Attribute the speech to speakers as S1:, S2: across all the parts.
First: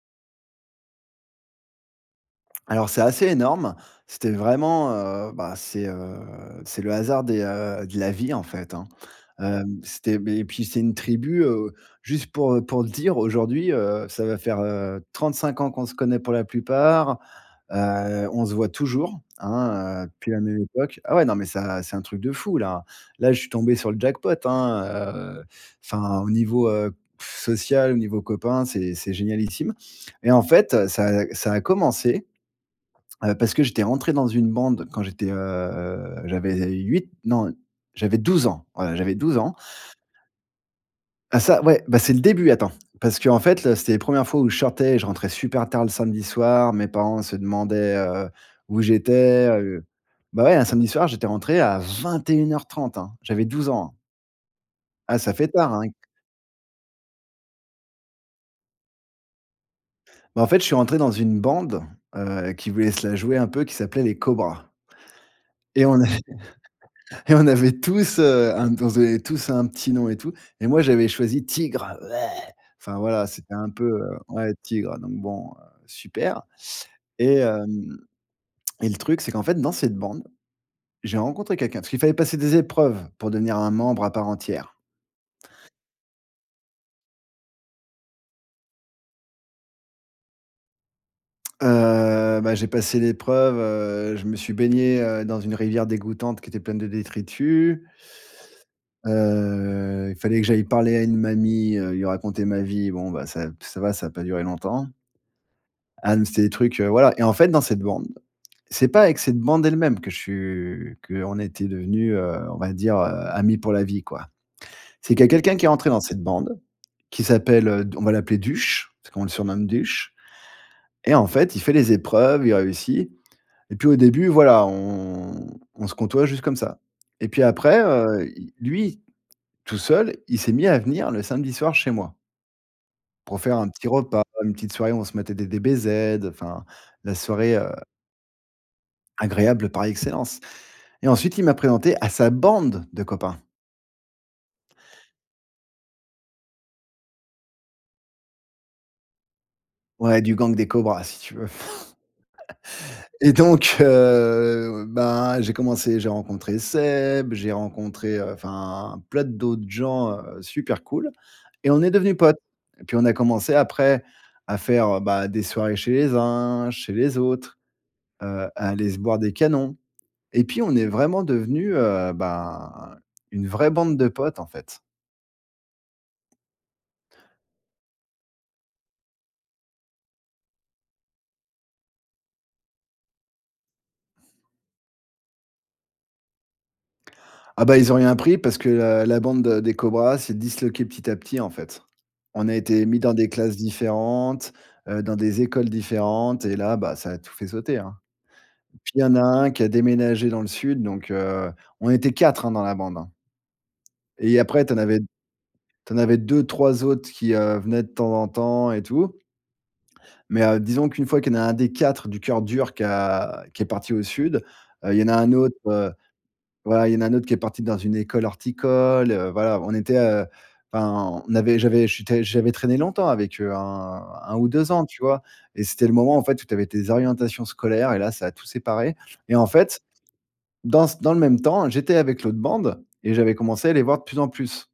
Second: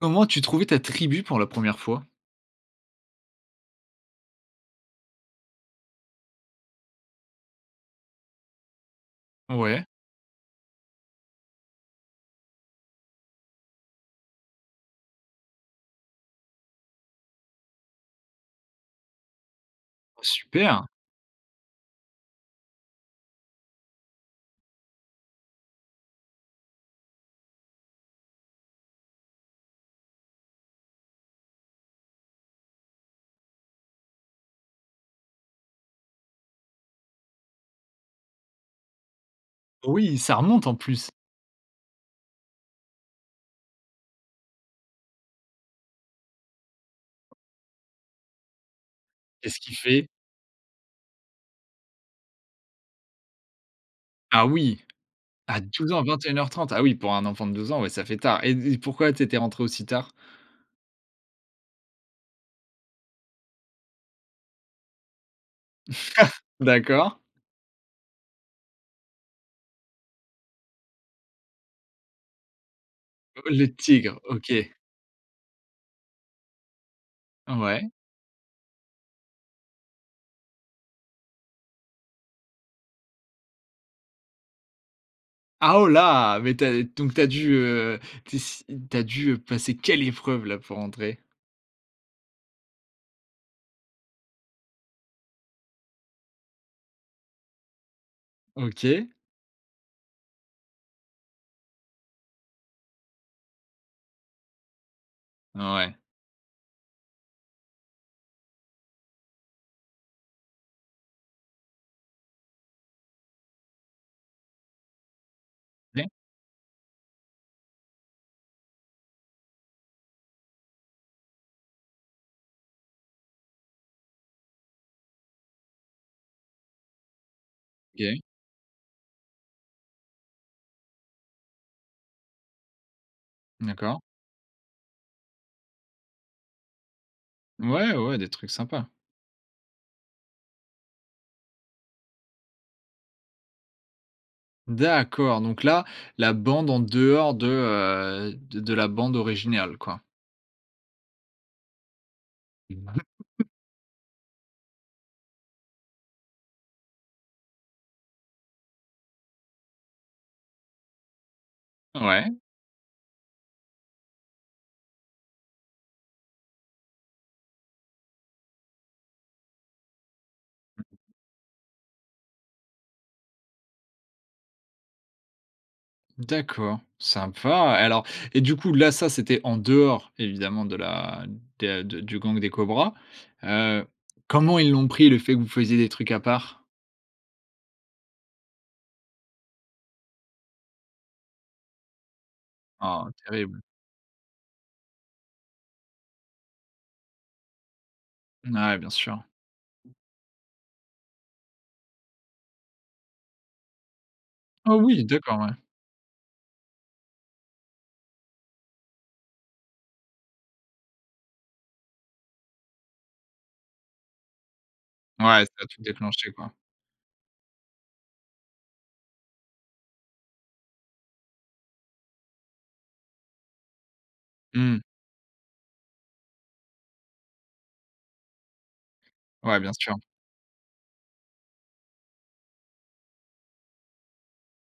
S1: Comment as-tu trouvé ta tribu pour la 1re fois?
S2: Alors c'est assez énorme. C'était vraiment, heu, ben c'est, heu, c'est le hasard des, heu, de la vie en fait, hein. Hem,
S1: Ouais.
S2: c'était, beh, et puis c'est une tribu, heu, juste pour, heu, pour te dire aujourd'hui, heu, ça va faire, heu, 35 ans qu'on se connaît pour la plupart. Heu, on se voit toujours, hein, heu,
S1: Oh
S2: depuis la même
S1: super!
S2: époque. Ah ouais, non, mais ça, c'est un truc de fou là. Là, je suis tombé sur le jackpot, hein, heu, enfin, au niveau, heu, social, au niveau copain, c'est c'est génialissime, et en fait, ça a ça a commencé, heu, parce que j'étais rentré dans une bande quand j'étais, heu, j'avais 8 non, j'avais 12 ans, voilà j'avais 12 ans.
S1: Oui, ça remonte en plus.
S2: Ah ça, ouais, ben c'est le début, attends, parce qu'en fait, là c'était les 1res fois où je sortais et je rentrais super tard le samedi soir. Mes parents se demandaient, heu, où j'étais,
S1: Qu'est-ce qu'il
S2: heu.
S1: fait?
S2: Bah, ouais, un samedi soir, j'étais rentré à 21:30 hein. J'avais 12 ans, hein.
S1: Ah oui!
S2: Ah ça fait
S1: À
S2: tard hein
S1: 12
S2: et
S1: ans, 21:30. Ah oui, pour un enfant de 12 ans, ouais, ça fait tard, et d pourquoi tu étais rentré aussi tard?
S2: Bah en fait, je suis rentré dans une bande, heu, qui voulait se la jouer un peu, qui s'appelait les cobras. Et on avait
S1: D'accord.
S2: et on avait tous heu, un on se donnait tous un petit nom et tout, et moi, j'avais choisi tigre,. Enfin voilà,
S1: Oh
S2: c'était un
S1: les
S2: peu, heu,
S1: tigres,
S2: ouais,
S1: OK.
S2: tigre, donc bon, heu, super, et
S1: Ouais.
S2: hem, et le truc, c'est qu'en fait, dans cette bande, j'ai rencontré quelqu'un, parce qu'il fallait passer des épreuves pour devenir un membre à part entière.
S1: Ah oh là mais tu as, donc tu as dû, heu, tu es s tu as dû, heu, passer quelle épreuve là pour entrer?
S2: Heu, bah, j'ai passé l'épreuve, heu, je me suis baigné, heu, dans une rivière dégoûtante qui était pleine de détritus.
S1: OK.
S2: Heu, il fallait que j'aille parler à une mamie, heu, lui raconter ma vie, bon bah, ça p ça va, ça a pas duré longtemps.
S1: Ouais.
S2: Ah mais c'était des trucs, heu, voilà, et en fait dans cette bande, c'est pas avec cette bande elle-même que je su qu'on était devenus, heu, on va dire, heu, amis pour la vie quoi. C'est qu'il y a quelqu'un qui est rentré dans
S1: [unintelligible]
S2: cette bande, qui s'appelle, heu, d on va l'appeler Duch, parce qu'on le surnomme Duch, et en fait, il fait les épreuves, il réussit, et puis, au début, voilà, on on se côtoie juste comme ça, et puis après,
S1: OK.
S2: heu, il lui, tout seul, il s'est mis à venir le samedi soir chez moi pour faire un petit
S1: D'accord.
S2: repas, une petite soirée où on se matait des DBZ, heu, enfin la soirée, heu
S1: Ouais, ouais, ouais, des trucs sympas.
S2: agréable par excellence, et ensuite, il m'a présenté à sa bande de copains.
S1: D'accord, donc là, la bande en dehors de, heu de de la bande originale quoi?
S2: Ouais, du gang des cobras, si tu veux.
S1: Mmh
S2: Et donc, heu, ben, j'ai commencé, j'ai rencontré Seb, j'ai rencontré, heu, enfin, plein d d'autes gens, heu, super cool! Et on est devenus
S1: Ouais.
S2: potes. Et puis on a commencé après à faire, heu, bah, des soirées chez les uns, chez les autres, heu, à aller se boire des canons. Et puis on est
S1: [unintelligible]
S2: vraiment devenus, heu, ben, une vraie bande de potes, en fait.
S1: D'accord, sympa! Et alors, et du coup, là, ça, c'était en dehors, évidemment de la de de du gang des cobras. Heu, comment ils l'ont pris le fait que vous faisiez des trucs à part?
S2: Ah, bah, ils ont rien pris, parce que la la bande, heu, des cobras s'est disloquée petit à petit, en fait. On a été mis
S1: Oh,
S2: dans des classes
S1: terrible!
S2: différentes, heu, dans des écoles différentes. Et là, bah, ça a tout fait sauter, hein. Et
S1: Mouais. Bien
S2: puis, il y en
S1: sûr.
S2: a un qui a déménagé dans le sud, donc, heu, on était 4, hein, dans la bande, hein. Et après tu
S1: Oh
S2: en avais
S1: oui! D'accord. Ouais.
S2: tu en avais 2-3 autres qui, heu, venaient de temps en temps et tout. Mais, heu, disons qu'une fois qu'il y en a 1 des 4 du coeur dur qui a qui est parti au sud, heu, il y en a un
S1: Ouais, ça
S2: autre,
S1: a tout
S2: heu
S1: déclenché, quoi.
S2: voilà, il y en a un autre qui est parti dans une école horticole, heu. Voilà, on était heu enfin, on avait j'avais j'étais j'avais traîné longtemps avec eux, hein, heu, 1 ou 2
S1: Mmh.
S2: ans, tu vois? Et c'était le moment en fait, où tu avais tes orientations scolaires et là, ça a tout séparé. Et en
S1: Ouais, bien
S2: fait,
S1: sûr.
S2: dans c dans le même temps, j'étais avec l'autre bande et j'avais commencé à les voir de plus en plus.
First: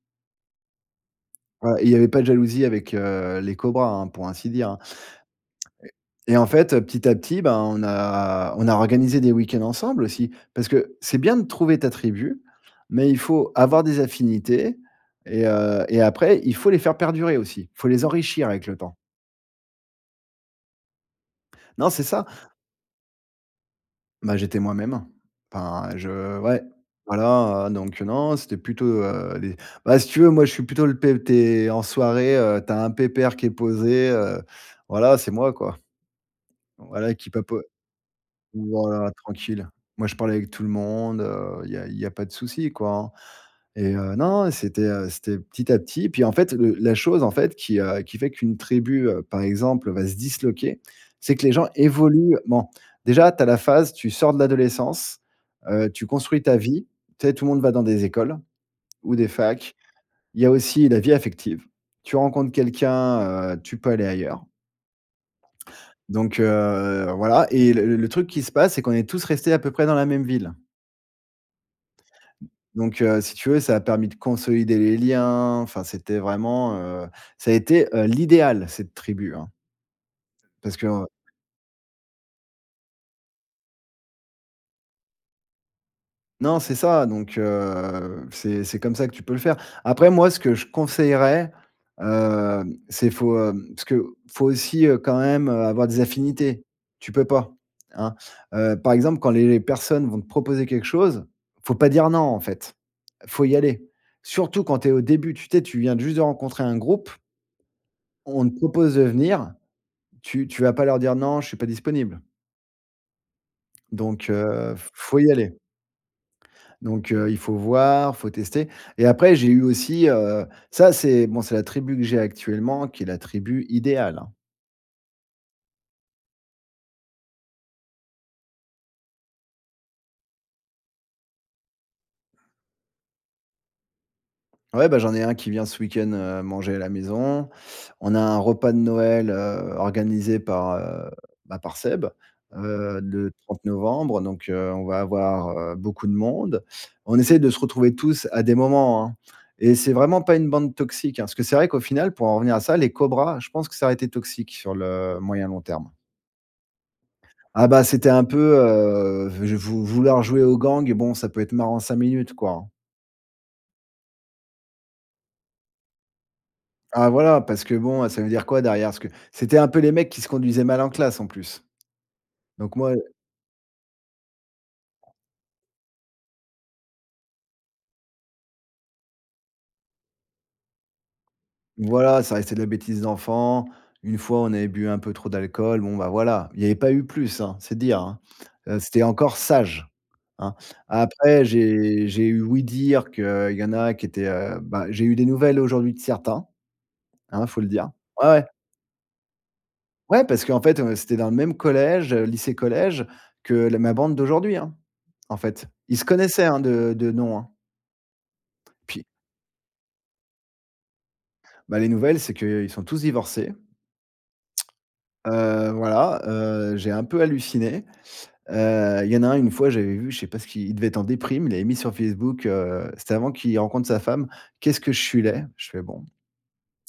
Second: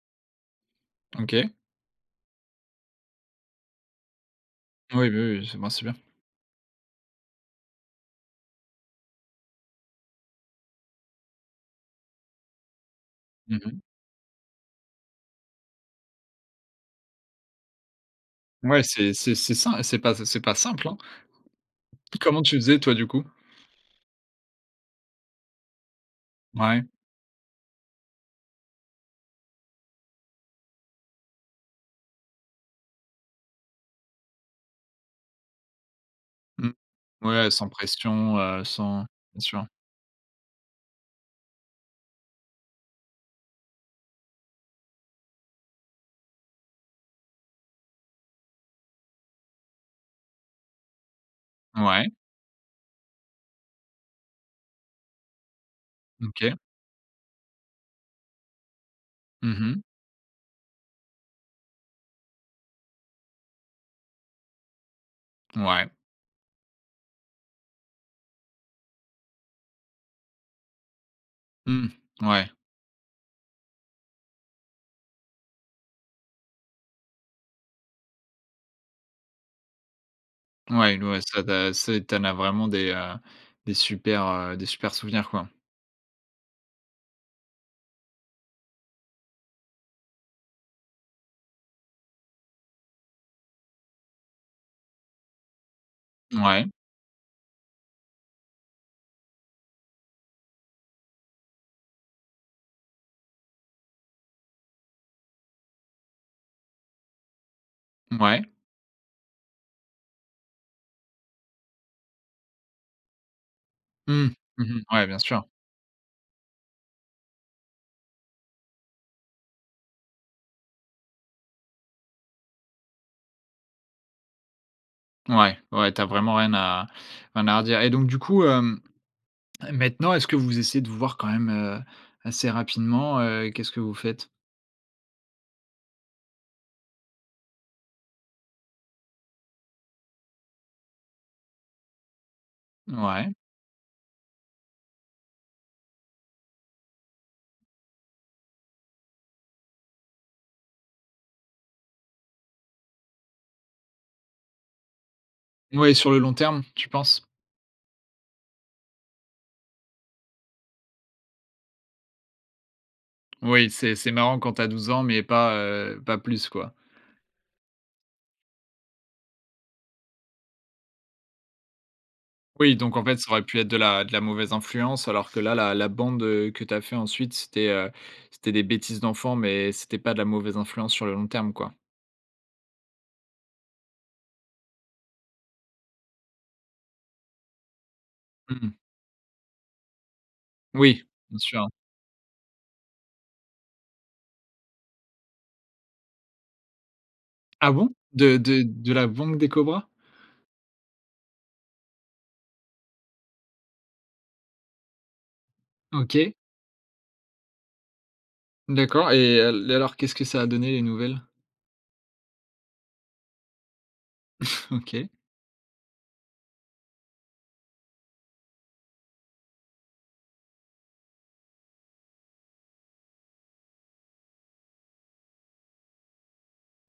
S1: OK.
S2: Ouais et il y avait pas de jalousie avec, heu, les cobras, hein, pour ainsi dire, hein.
S1: Oui, bah oui, ben, c'est bien.
S2: Et en fait, heu, petit à petit, bah, on a on a organisé des week-ends ensemble, aussi. Parce que, c'est bien de trouver ta tribu, mais il faut
S1: Mmh mh.
S2: avoir des affinités et heu et après, il faut les faire perdurer aussi. Faut les enrichir avec le
S1: Ouais,
S2: temps.
S1: c'est c'est c'est ça, c'est pas sim c'est pas simple, hein.
S2: Non, c'est ça.
S1: Comment tu faisais toi, du coup?
S2: Bah, j'étais moi-même. Enfin, je ouais,
S1: Mouais.
S2: voilà, heu, donc, heu, non, c'était plutôt, heu, les bah si tu veux, moi, je suis plutôt le p tu es en soirée, heu, tu as un pépère qui est posé, heu. Voilà, c'est moi, quoi.
S1: Mmh.
S2: Voilà qui,
S1: Ouais,
S2: papo
S1: sans pression, heu, sans
S2: voilà,
S1: bien sûr.
S2: tranquille. Moi, je parle avec tout le monde, heu, il y a il y a pas de souci, quoi, hein. Et heu, non, non, c'était, heu, c'était petit à petit. Et puis en fait, le la chose, en fait, qui, heu, qui fait qu'une tribu, heu, par exemple, va se disloquer. C'est que les gens
S1: Ouais.
S2: évoluent. Ment. Déjà, tu as la phase, tu sors de l'adolescence, heu, tu construis
S1: OK.
S2: ta vie, tu sais, tout le monde va dans des écoles, ou des
S1: Mmh
S2: facs.
S1: mh.
S2: Il y a aussi la vie affective. Tu rencontres quelqu'un, heu, tu peux aller ailleurs.
S1: Ouais.
S2: Donc, heu, voilà. Et, le le truc qui se passe, c'est qu'on est tous restés à peu près dans la même ville.
S1: Mmh.
S2: D
S1: Ouais.
S2: donc, heu, si tu veux ça a permis de consolider les liens, enfin c'était vraiment, heu, ça a été, heu, l'idéal cette tribu, hein parce que,
S1: Ouais, n
S2: heu
S1: ouais, ça d'a c'est, tu en a vraiment des, heu, des supers, heu, des supers souvenirs quoi?
S2: Non, c'est ça! Donc, heu, c'est c'est comme ça que tu peux le faire. Après, moi, ce que je conseillerais, hem, c'est faut hem, parce que, faut aussi, heu, quand même, heu, avoir des affinités.
S1: Mouais.
S2: Tu peux pas, hein, heu, par exemple, quand les les personnes vont te proposer quelque chose, il faut pas dire non en fait. Faut y aller! Surtout quand tu es au début, tu tu es, tu viens de juste de rencontrer un groupe on
S1: Mouais.
S2: te propose de venir. Tu tu vas pas leur dire: «Non, je suis pas disponible» donc,
S1: Mmh. Mmh
S2: heu,
S1: mh.
S2: f
S1: Ouais, bien
S2: faut y
S1: sûr.
S2: aller donc, heu, il faut voir, faut tester et après, j'ai eu aussi, heu ça, c'est, bon c'est la tribu que j'ai actuellement qui est la tribu idéale, hein.
S1: Ouais, ouais. Tu as vraiment rien à rien à redire et donc, du coup, hem, maintenant, est-ce que vous essayez de vous voir quand même, heu, assez rapidement, heu, qu'est-ce que vous faites?
S2: Ouais, ben, j'en ai un qui vient ce week-end, heu, manger à la maison. On a un repas de Noël, heu, organisé par, heu, bah, par Seb. Heu,
S1: Mouais.
S2: le 30 novembre, donc, heu, on va avoir, heu, beaucoup de monde. On essaie de se retrouver tous à des moments, hein. Et c'est vraiment pas une bande toxique, hein. Parce que c'est vrai qu'au final pour en revenir à ça, les cobras, je pense que ça aurait été toxique sur le moyen, long terme.
S1: Oui sur le long terme, tu penses?
S2: Ah, ben, c'était un peu heu v je vou vouloir jouer au gang, bon, ça peut être marrant 5 minutes quoi hein.
S1: Oui, c'est c'est marrant quand tu as 12 ans, mais pas, heu pas plus quoi.
S2: Ah voilà, parce que bon, heu, ça veut dire quoi derrière? Parce que, c'était un peu les mecs qui se conduisaient mal en classe, en plus. Donc
S1: Oui,
S2: moi,
S1: donc en
S2: heu
S1: fait, ça aurait pu être de la de la mauvaise influence, alors que là, la bande, heu, que tu as fait ensuite, c'était, heu c'était des bêtises d'enfants, mais c'était pas de la mauvaise influence sur le long terme, quoi.
S2: Voilà, ça restait de la bêtise d'enfants. Une fois, on avait bu un peu trop d'alcool, bon, bah, voilà, il y avait pas eu plus, hein, c'est dire hein!
S1: Mmh mh.
S2: Heu, c'était encore sage, hein!
S1: Oui, bien
S2: Après
S1: sûr.
S2: j'ai j'ai eu ouï-dire qu'il y en a qui étaient, heu, bah j'ai eu des nouvelles aujourd'hui de certains. Hein, faut le
S1: Ah
S2: dire.
S1: bon?
S2: Ouais,
S1: De
S2: ouais.
S1: de de la bande des Cobras?
S2: Ouais, parce qu'en fait, heu, c'était dans le même collège lycée-collège, que la ma bande d'aujourd'hui, hein. En fait, ils se
S1: OK.
S2: connaissaient, hein, de de nom, hein. Puis
S1: D'accord et, heu, l et alors qu'est-ce que ça a donné, les nouvelles?
S2: Bah, les nouvelles, c'est qu'ils sont tous divorcés.
S1: OK.
S2: Heu, voilà, heu, j'ai un peu halluciné. Heu, il y en a un, une fois, j'avais vu, je sais pas ce qu'il il devait être en déprime, il avait mis sur Facebook, heu c'était avant qu'il rencontre sa femme: «Qu'est-ce que je suis laid». Je fais: «Bon».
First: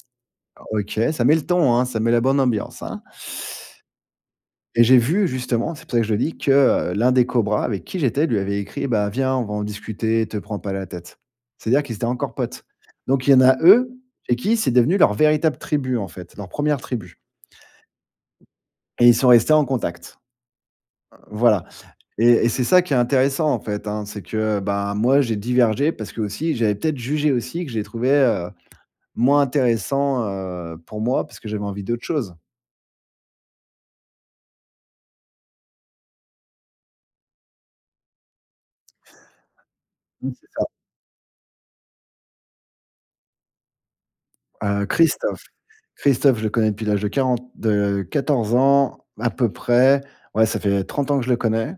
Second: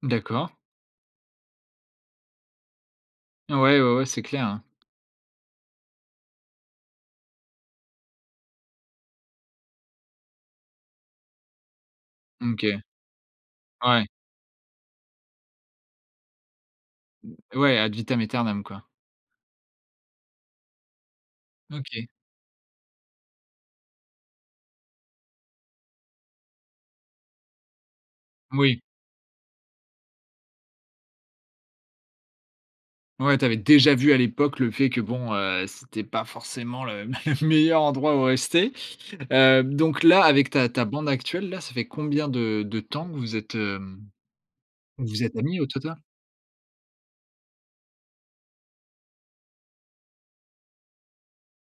S1: D'accord.
S2: Ah OK, ça met le ton, hein, ça met la bonne ambiance, hein.
S1: Ouais, ouais ouais, c'est clair, hein.
S2: Et j'ai vu, justement- c'est pour ça que je le dis- que, heu, l'un des Cobras avec qui j'étais, lui avait écrit: «Bah viens, on va en discuter, te prends pas la tête». c'est-à-dire qu'ils étaient encore
S1: OK,
S2: potes. Donc il y en a eux,
S1: ouais.
S2: chez qui, c'est devenu leur véritable tribu en fait, leur 1ère tribu.
S1: Ouais ad vitam aeternam, quoi.
S2: Et ils sont restés en contact. Heu, voilà.
S1: OK.
S2: Et et c'est ça qui est intéressant, en fait, hein. C'est que, heu, bah moi j'ai divergé, parce que, aussi, j'avais peut-être jugé aussi, que je les trouvais, heu,
S1: Moui.
S2: moins intéressants, heu, pour moi, parce que j'avais envie d'autre chose.
S1: Ouais, tu avais déjà vu à l'époque le fait que bon, heu, c'était pas forcément le m le meilleur endroit où rester. Heu, donc là,
S2: Oui c'est
S1: avec
S2: ça.
S1: ta ta bande actuelle, là, ça fait combien de de temps que vous êtes, hem,
S2: Heu,
S1: vous êtes
S2: Christophe.
S1: amis au total?
S2: Christophe, je le connais depuis l'âge de 40 de 14 ans à peu près. Ouais, ça fait 30 ans que je le connais.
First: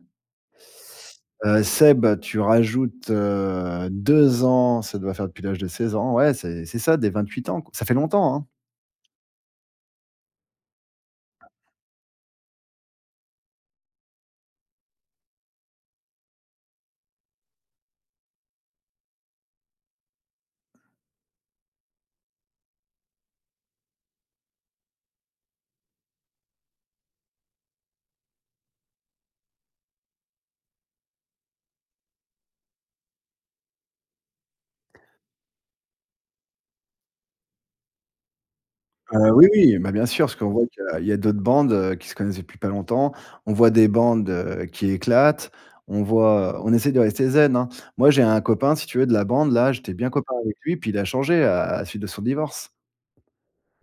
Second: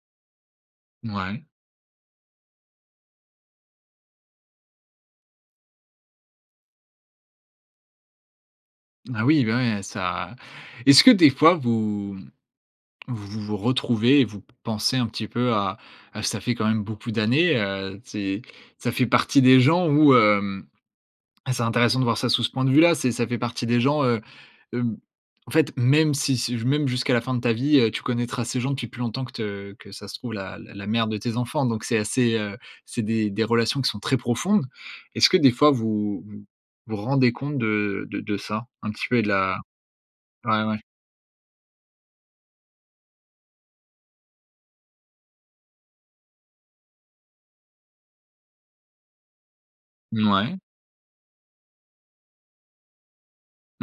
S1: Mouais.
S2: Heu, Seb, tu rajoutes heu, 2 ans, ça doit faire depuis l'âge de 16 ans. Ouais, c'est c'est ça, des 28 ans, ça fait longtemps, hein.
S1: Ah oui, ben ouais, ça est-ce que des fois vous, mmh, vous vous retrouvez et vous p pensez un petit peu à à ça fait quand même beaucoup d'années, heu, ces, ça fait partie des gens où, hem, c'est intéressant de voir ça sous ce point de vue là, c'est, ça fait partie des gens, heu, hem, en fait même si si j même jusqu'à la fin de ta vie, heu, tu connaîtras ces gens depuis plus longtemps que te, que ça se trouve la la la mère de tes enfants, donc c'est assez, heu, c'est des des relations qui sont très profondes. Est-ce que des fois vous vous vous rendez compte de de de ça? Un petit peu et de
S2: Heu, oui
S1: la
S2: oui, bah bien sûr, parce qu'on
S1: ouais,
S2: voit
S1: ouais.
S2: qu'il y a d'autres bandes, heu, qui se connaissent depuis pas longtemps. On voit des bandes, heu, qui éclatent, on voit, on essaie de rester zen, hein. Moi, j'ai un copain, si tu veux, de la bande là, j'étais bien copain avec
S1: Mouais.
S2: lui, puis il a changé à à la suite de son divorce.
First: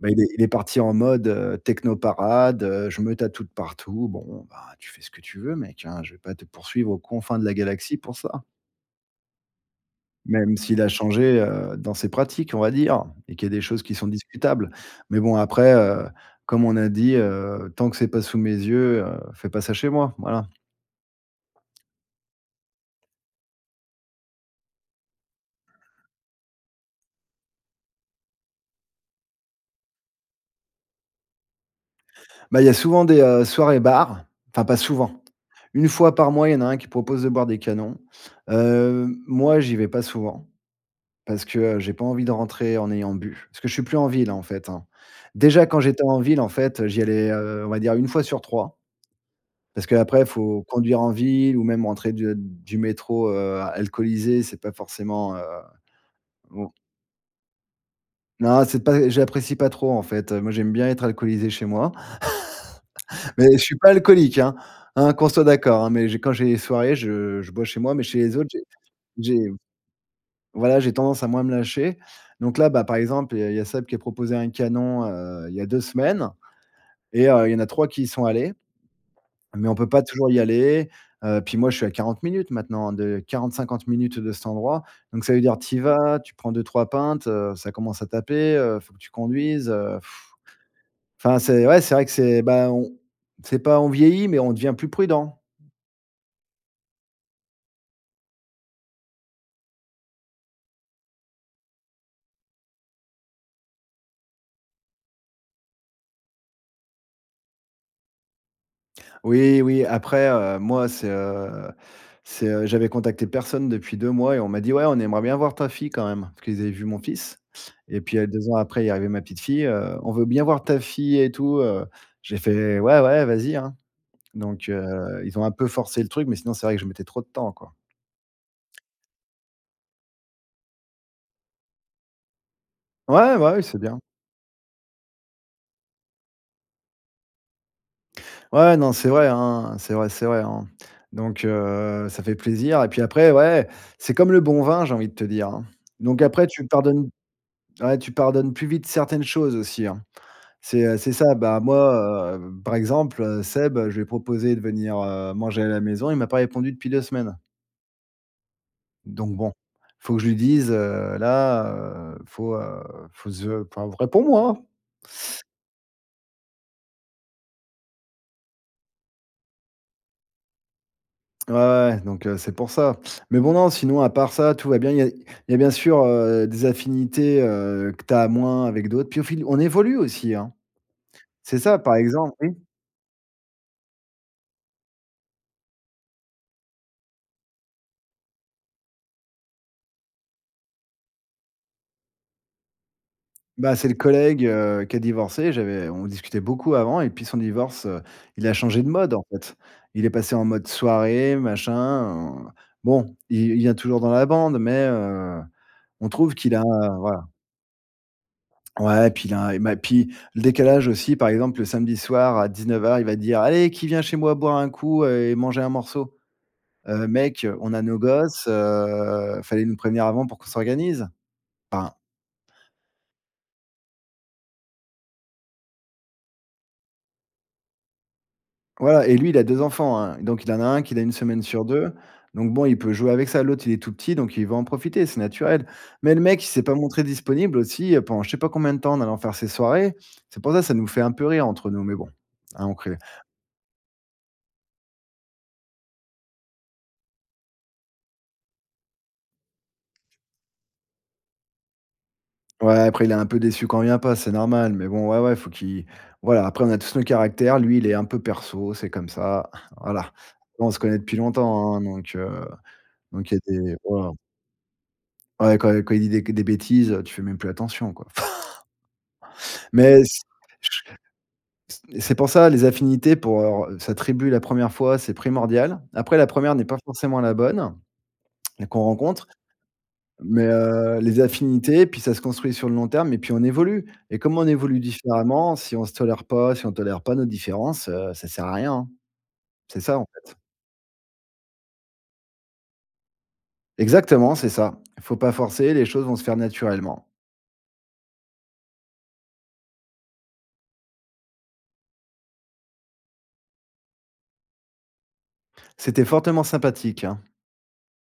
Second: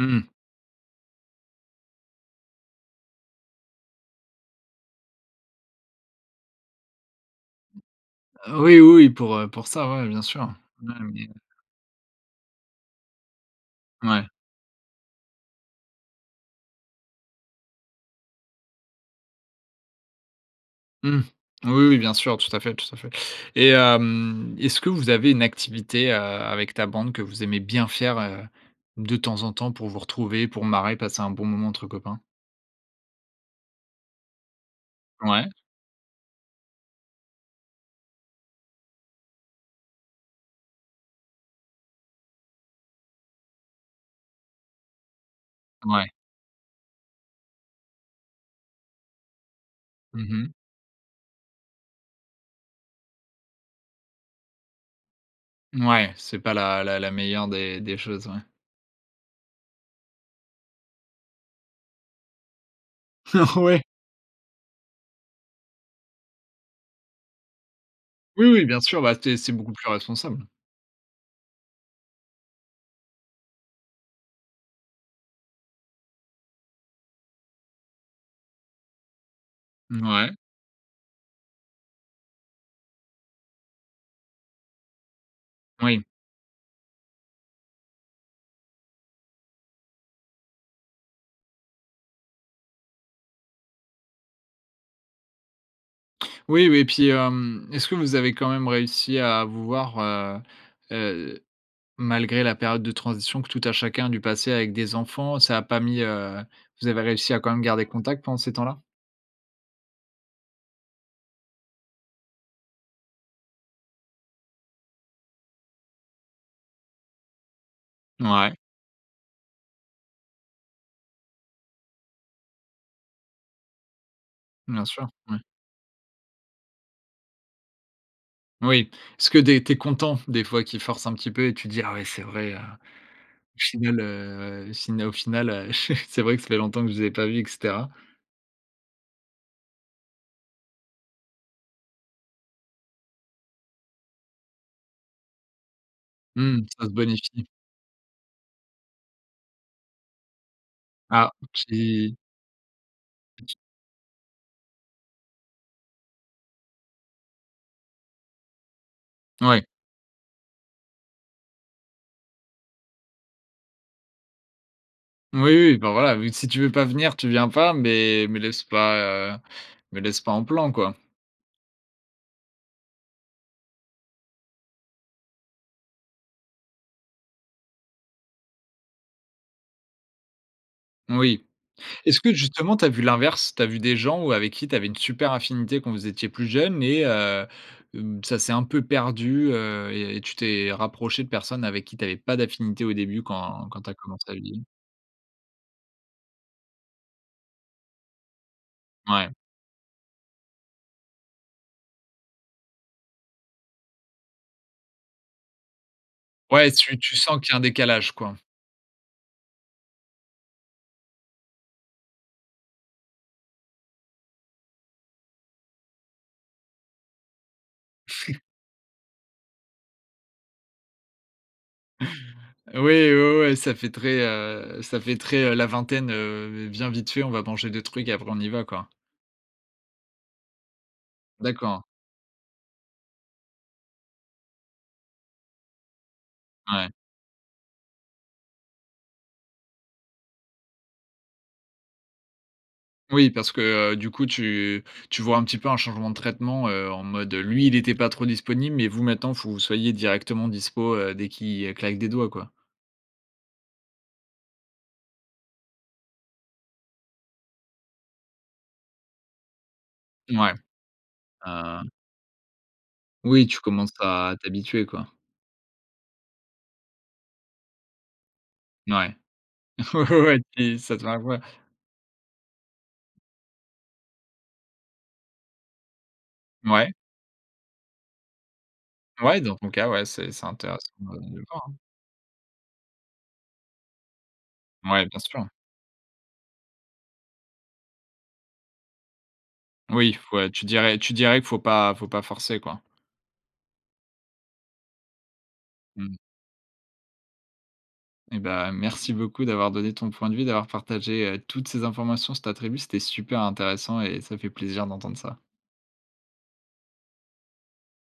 S2: Bah il est il est parti en mode, heu, techno parade, heu, je me tatoue de partout. Bon, ben, tu fais ce que tu veux, mec, hein, je vais pas te poursuivre aux confins de la galaxie pour ça.
S1: Heu, oui, oui, oui, pour, heu, pour ça ouais bien sûr.
S2: Même s'il a
S1: Ouais, mais heu
S2: changé, heu, dans ses pratiques, on va dire, et qu'il y a des choses qui sont
S1: Mouais.
S2: discutables, mais bon après, heu, comme on a dit, heu, tant que c'est pas sous mes yeux, heu, fais pas ça chez moi, voilà.
S1: Mmh. Oui, oui, bien sûr, tout à fait, tout à fait, et hem, est-ce que vous avez une activité, heu, avec ta bande que vous aimez bien faire, heu, de temps en temps pour vous retrouver, pour marrer, passer un bon moment entre copains?
S2: Bah il y a souvent des, heu, soirées bar, enfin pas souvent.
S1: Ouais.
S2: 1 fois par mois, il y en a un qui propose de boire des canons. Heu, moi, j'y vais pas souvent, parce que, heu, j'ai pas envie de rentrer en ayant bu. Parce que je suis plus en ville hein, en fait, hein. Déjà quand j'étais
S1: Ouais.
S2: en ville, en fait, heu, j'y allais, heu, on va dire 1 fois sur 3 parce qu'après,
S1: Mmh mh.
S2: faut conduire en ville ou même rentrer de du métro, heu, alcoolisé. C'est pas forcément, heu,
S1: Mouais, c'est pas
S2: mon
S1: la la la meilleure des des choses. Ouais.
S2: Non, c'est pas j'apprécie pas trop. En fait, heu, moi, j'aime bien être alcoolisé chez moi
S1: Oh
S2: mais je suis
S1: ouais!
S2: pas alcoolique, hein! Hein qu'on soit d'accord, hein, mais j'ai quand j'ai des soirées, je je bois chez moi, mais chez les
S1: Oui,
S2: autres, j'ai
S1: oui bien sûr, bah, c'est
S2: j'ai
S1: c'est beaucoup plus responsable.
S2: voilà, j'ai tendance à moins me lâcher, donc là, bah, par exemple, il y a il y a Seb qui a proposé un canon, heu, il y a 2 semaines, et heu, il y en a 3 qui y sont allés, mais on peut pas toujours
S1: Mouais.
S2: y aller. Heu, puis moi, je suis à 40 minutes maintenant hein de 40-50 minutes de cet endroit, donc ça veut dire tu y
S1: Oui.
S2: vas, tu prends 2-3 pintes, heu, ça commence à taper, heu, il faut que tu conduises. Heu,! Enfin, c'est ouais, c'est vrai que c'est, ben on c'est pas on vieillit, mais on devient plus prudent.
S1: Oui, oui et puis, hem, est-ce que vous avez quand même réussi à vous voir, heu, heu, malgré la période de transition que tout a chacun a dû passer avec des enfants? Ça a pas mis, heu, vous avez réussi à quand même garder contact pendant ces temps-là?
S2: Oui, oui, après, heu, moi, c'est, heu, c'est, heu j'avais contacté personne depuis 2 mois et on m'a dit: «Ouais, on aimerait bien voir ta fille quand même». Parce qu'ils avaient vu mon fils et puis, heu, 2
S1: Ouais.
S2: ans après, il est arrivé ma petite fille. Heu: «On veut bien voir ta fille et tout, heu». J'ai fait: «Ouais, ouais, vas-y, hein». Donc,
S1: Bien sûr,
S2: heu, ils
S1: ouais.
S2: ont un peu forcé le truc, mais sinon c'est vrai que je mettais trop de temps, quoi.
S1: Oui. Est-ce que des tu es content des fois qu'il force un petit peu, et tu dis: «Ah ouais c'est vrai, heu,
S2: Ouais, bah
S1: au
S2: ouais, c'est bien.
S1: final heu fina au final, heu, ch c'est vrai que ça fait longtemps que je les ai pas vu et cetera».
S2: Ouais, non, c'est vrai, hein. C'est vrai, c'est vrai, hein. Donc, heu, ça fait plaisir et puis après ouais, c'est comme le bon vin, j'ai envie de te dire hein. Donc après
S1: Mmh,
S2: tu
S1: ça se
S2: pardonnes
S1: bonifie.
S2: ouais tu pardonnes plus vite certaines choses aussi, hein. C'est, heu, c'est
S1: Ah,
S2: ça. Bah
S1: tu dis
S2: moi, heu, par exemple, heu,
S1: [unintelligible]
S2: Seb, je lui ai proposé de venir, heu, manger à la maison, il m'a pas répondu depuis 2 semaines donc, bon.
S1: Ouais.
S2: Faut que je lui dise, heu, là, heu, faut, heu, faut ze, poiv réponds-moi!
S1: Oui, oui, bah, voilà vu que si tu veux pas venir, tu viens pas, mais me laisse pas, heu, me laisse pas en plan, quoi.
S2: Ouais, ouais, donc, heu, c'est pour ça. Mais bon, non, sinon, à part ça, tout va bien. Il y a il y a bien sûr, heu, des affinités, heu, que tu as moins avec d'autres, puis au fil on évolue aussi, hein.
S1: Oui.
S2: C'est ça, par
S1: Est-ce
S2: exem
S1: que
S2: mmh.
S1: justement tu as vu l'inverse? Tu as vu des gens où avec qui tu avais une super affinité quand vous étiez plus jeunes et heu, mmh, ça s'est un peu perdu, heu et et tu t'es rapproché de personnes avec qui tu avais pas d'affinité au début quand
S2: Bah,
S1: quand
S2: c'est
S1: tu as
S2: le
S1: commencé à
S2: collègue,
S1: vieillir?
S2: heu, qui a divorcé, j'avais on discutait beaucoup avant et depuis son divorce, heu, il a changé de mode, en
S1: Ouais.
S2: fait. Il est passé en mode soirée machin, en bon, il il vient toujours dans la bande, mais, heu, on trouve qu'il a
S1: Ouais, tu tu
S2: voilà.
S1: sens qu'il y a un décalage, quoi.
S2: Ouais, puis il a un, et ma puis le décalage aussi par exemple le samedi soir à 19:00 il va dire: «Allez qui vient chez moi boire un coup, heu, et manger un morceau?» heu, mec, on a nos gosses heu fallait nous prévenir avant pour qu'on s'organise, enfin
S1: Oui, oui, oui, ça fait très, heu, ça fait très, heu, la vingtaine. Heu, viens vite fait, on va manger des trucs après, on y va, quoi.
S2: Ouais et lui il a 2 enfants, hein, donc il en a 1 qu'il a 1 semaine sur
S1: D'accord.
S2: 2. Donc bon, il peut jouer avec ça. L'autre il est tout petit, donc il veut en profiter, c'est naturel. Mais le mec, il s'est pas
S1: Ouais.
S2: montré disponible aussi, heu, pendant je sais pas combien de temps, en allant faire ses soirées. C'est pour ça, ça nous fait un peu rire entre nous, mais bon. [unintelligible]
S1: Oui, parce que, heu, du coup, tu tu vois un petit peu un changement de traitement, heu, en mode, lui, il était pas trop disponible, mais vous maintenant, faut que vous soyez directement dispo, heu, dès qu'il, heu, claque des doigts, quoi.
S2: Ouais après il est un peu déçu quand on vient pas, c'est normal, mais bon, ouais, ouais, faut qu'il voilà, après on a tous nos caractères, lui il est un peu perso, c'est comme ça voilà.
S1: Mouais,
S2: Bon on se connaît depuis longtemps hein,
S1: heu
S2: donc, heu, donc il y a
S1: Oui tu
S2: des.
S1: commences
S2: [unintelligible]
S1: à t'habituer, quoi.
S2: Ouais, quand quand il dit, des c des bêtises, heu, tu fais même plus attention quoi
S1: Ouais.
S2: mais
S1: Ouais,
S2: c
S1: ouais, ouais et puis
S2: ch
S1: ça te va, ouais.
S2: c c'est pour ça, les affinités pour, heu, re sa tribu, la première fois, c'est primordial. Après, la première n'est pas
S1: Mouais.
S2: forcément la bonne et qu'on rencontre,
S1: Ouais, dans ton cas ouais, c'est
S2: mais,
S1: c'est intéressant
S2: heu,
S1: de
S2: les
S1: de voir, hein.
S2: affinités, puis ça se construit sur le long terme et puis on évolue et comme on évolue
S1: Ouais, bien sûr.
S2: différemment, si on se tolère pas, si on tolère pas nos différences, heu, ça sert à rien, hein. C'est ça, en
S1: Oui,
S2: fait.
S1: faut heu, tu dirais tu dirais que faut pas faut pas forcer quoi.
S2: Exactement, c'est ça. Faut pas forcer, les choses
S1: Mmh.
S2: vont se faire naturellement.
S1: Et ben, merci beaucoup d'avoir donné ton point de vue, d'avoir partagé, heu, toutes ces informations sur ta tribu, c'était super intéressant et ça fait plaisir d'entendre ça.
S2: C'était fortement sympathique, hein.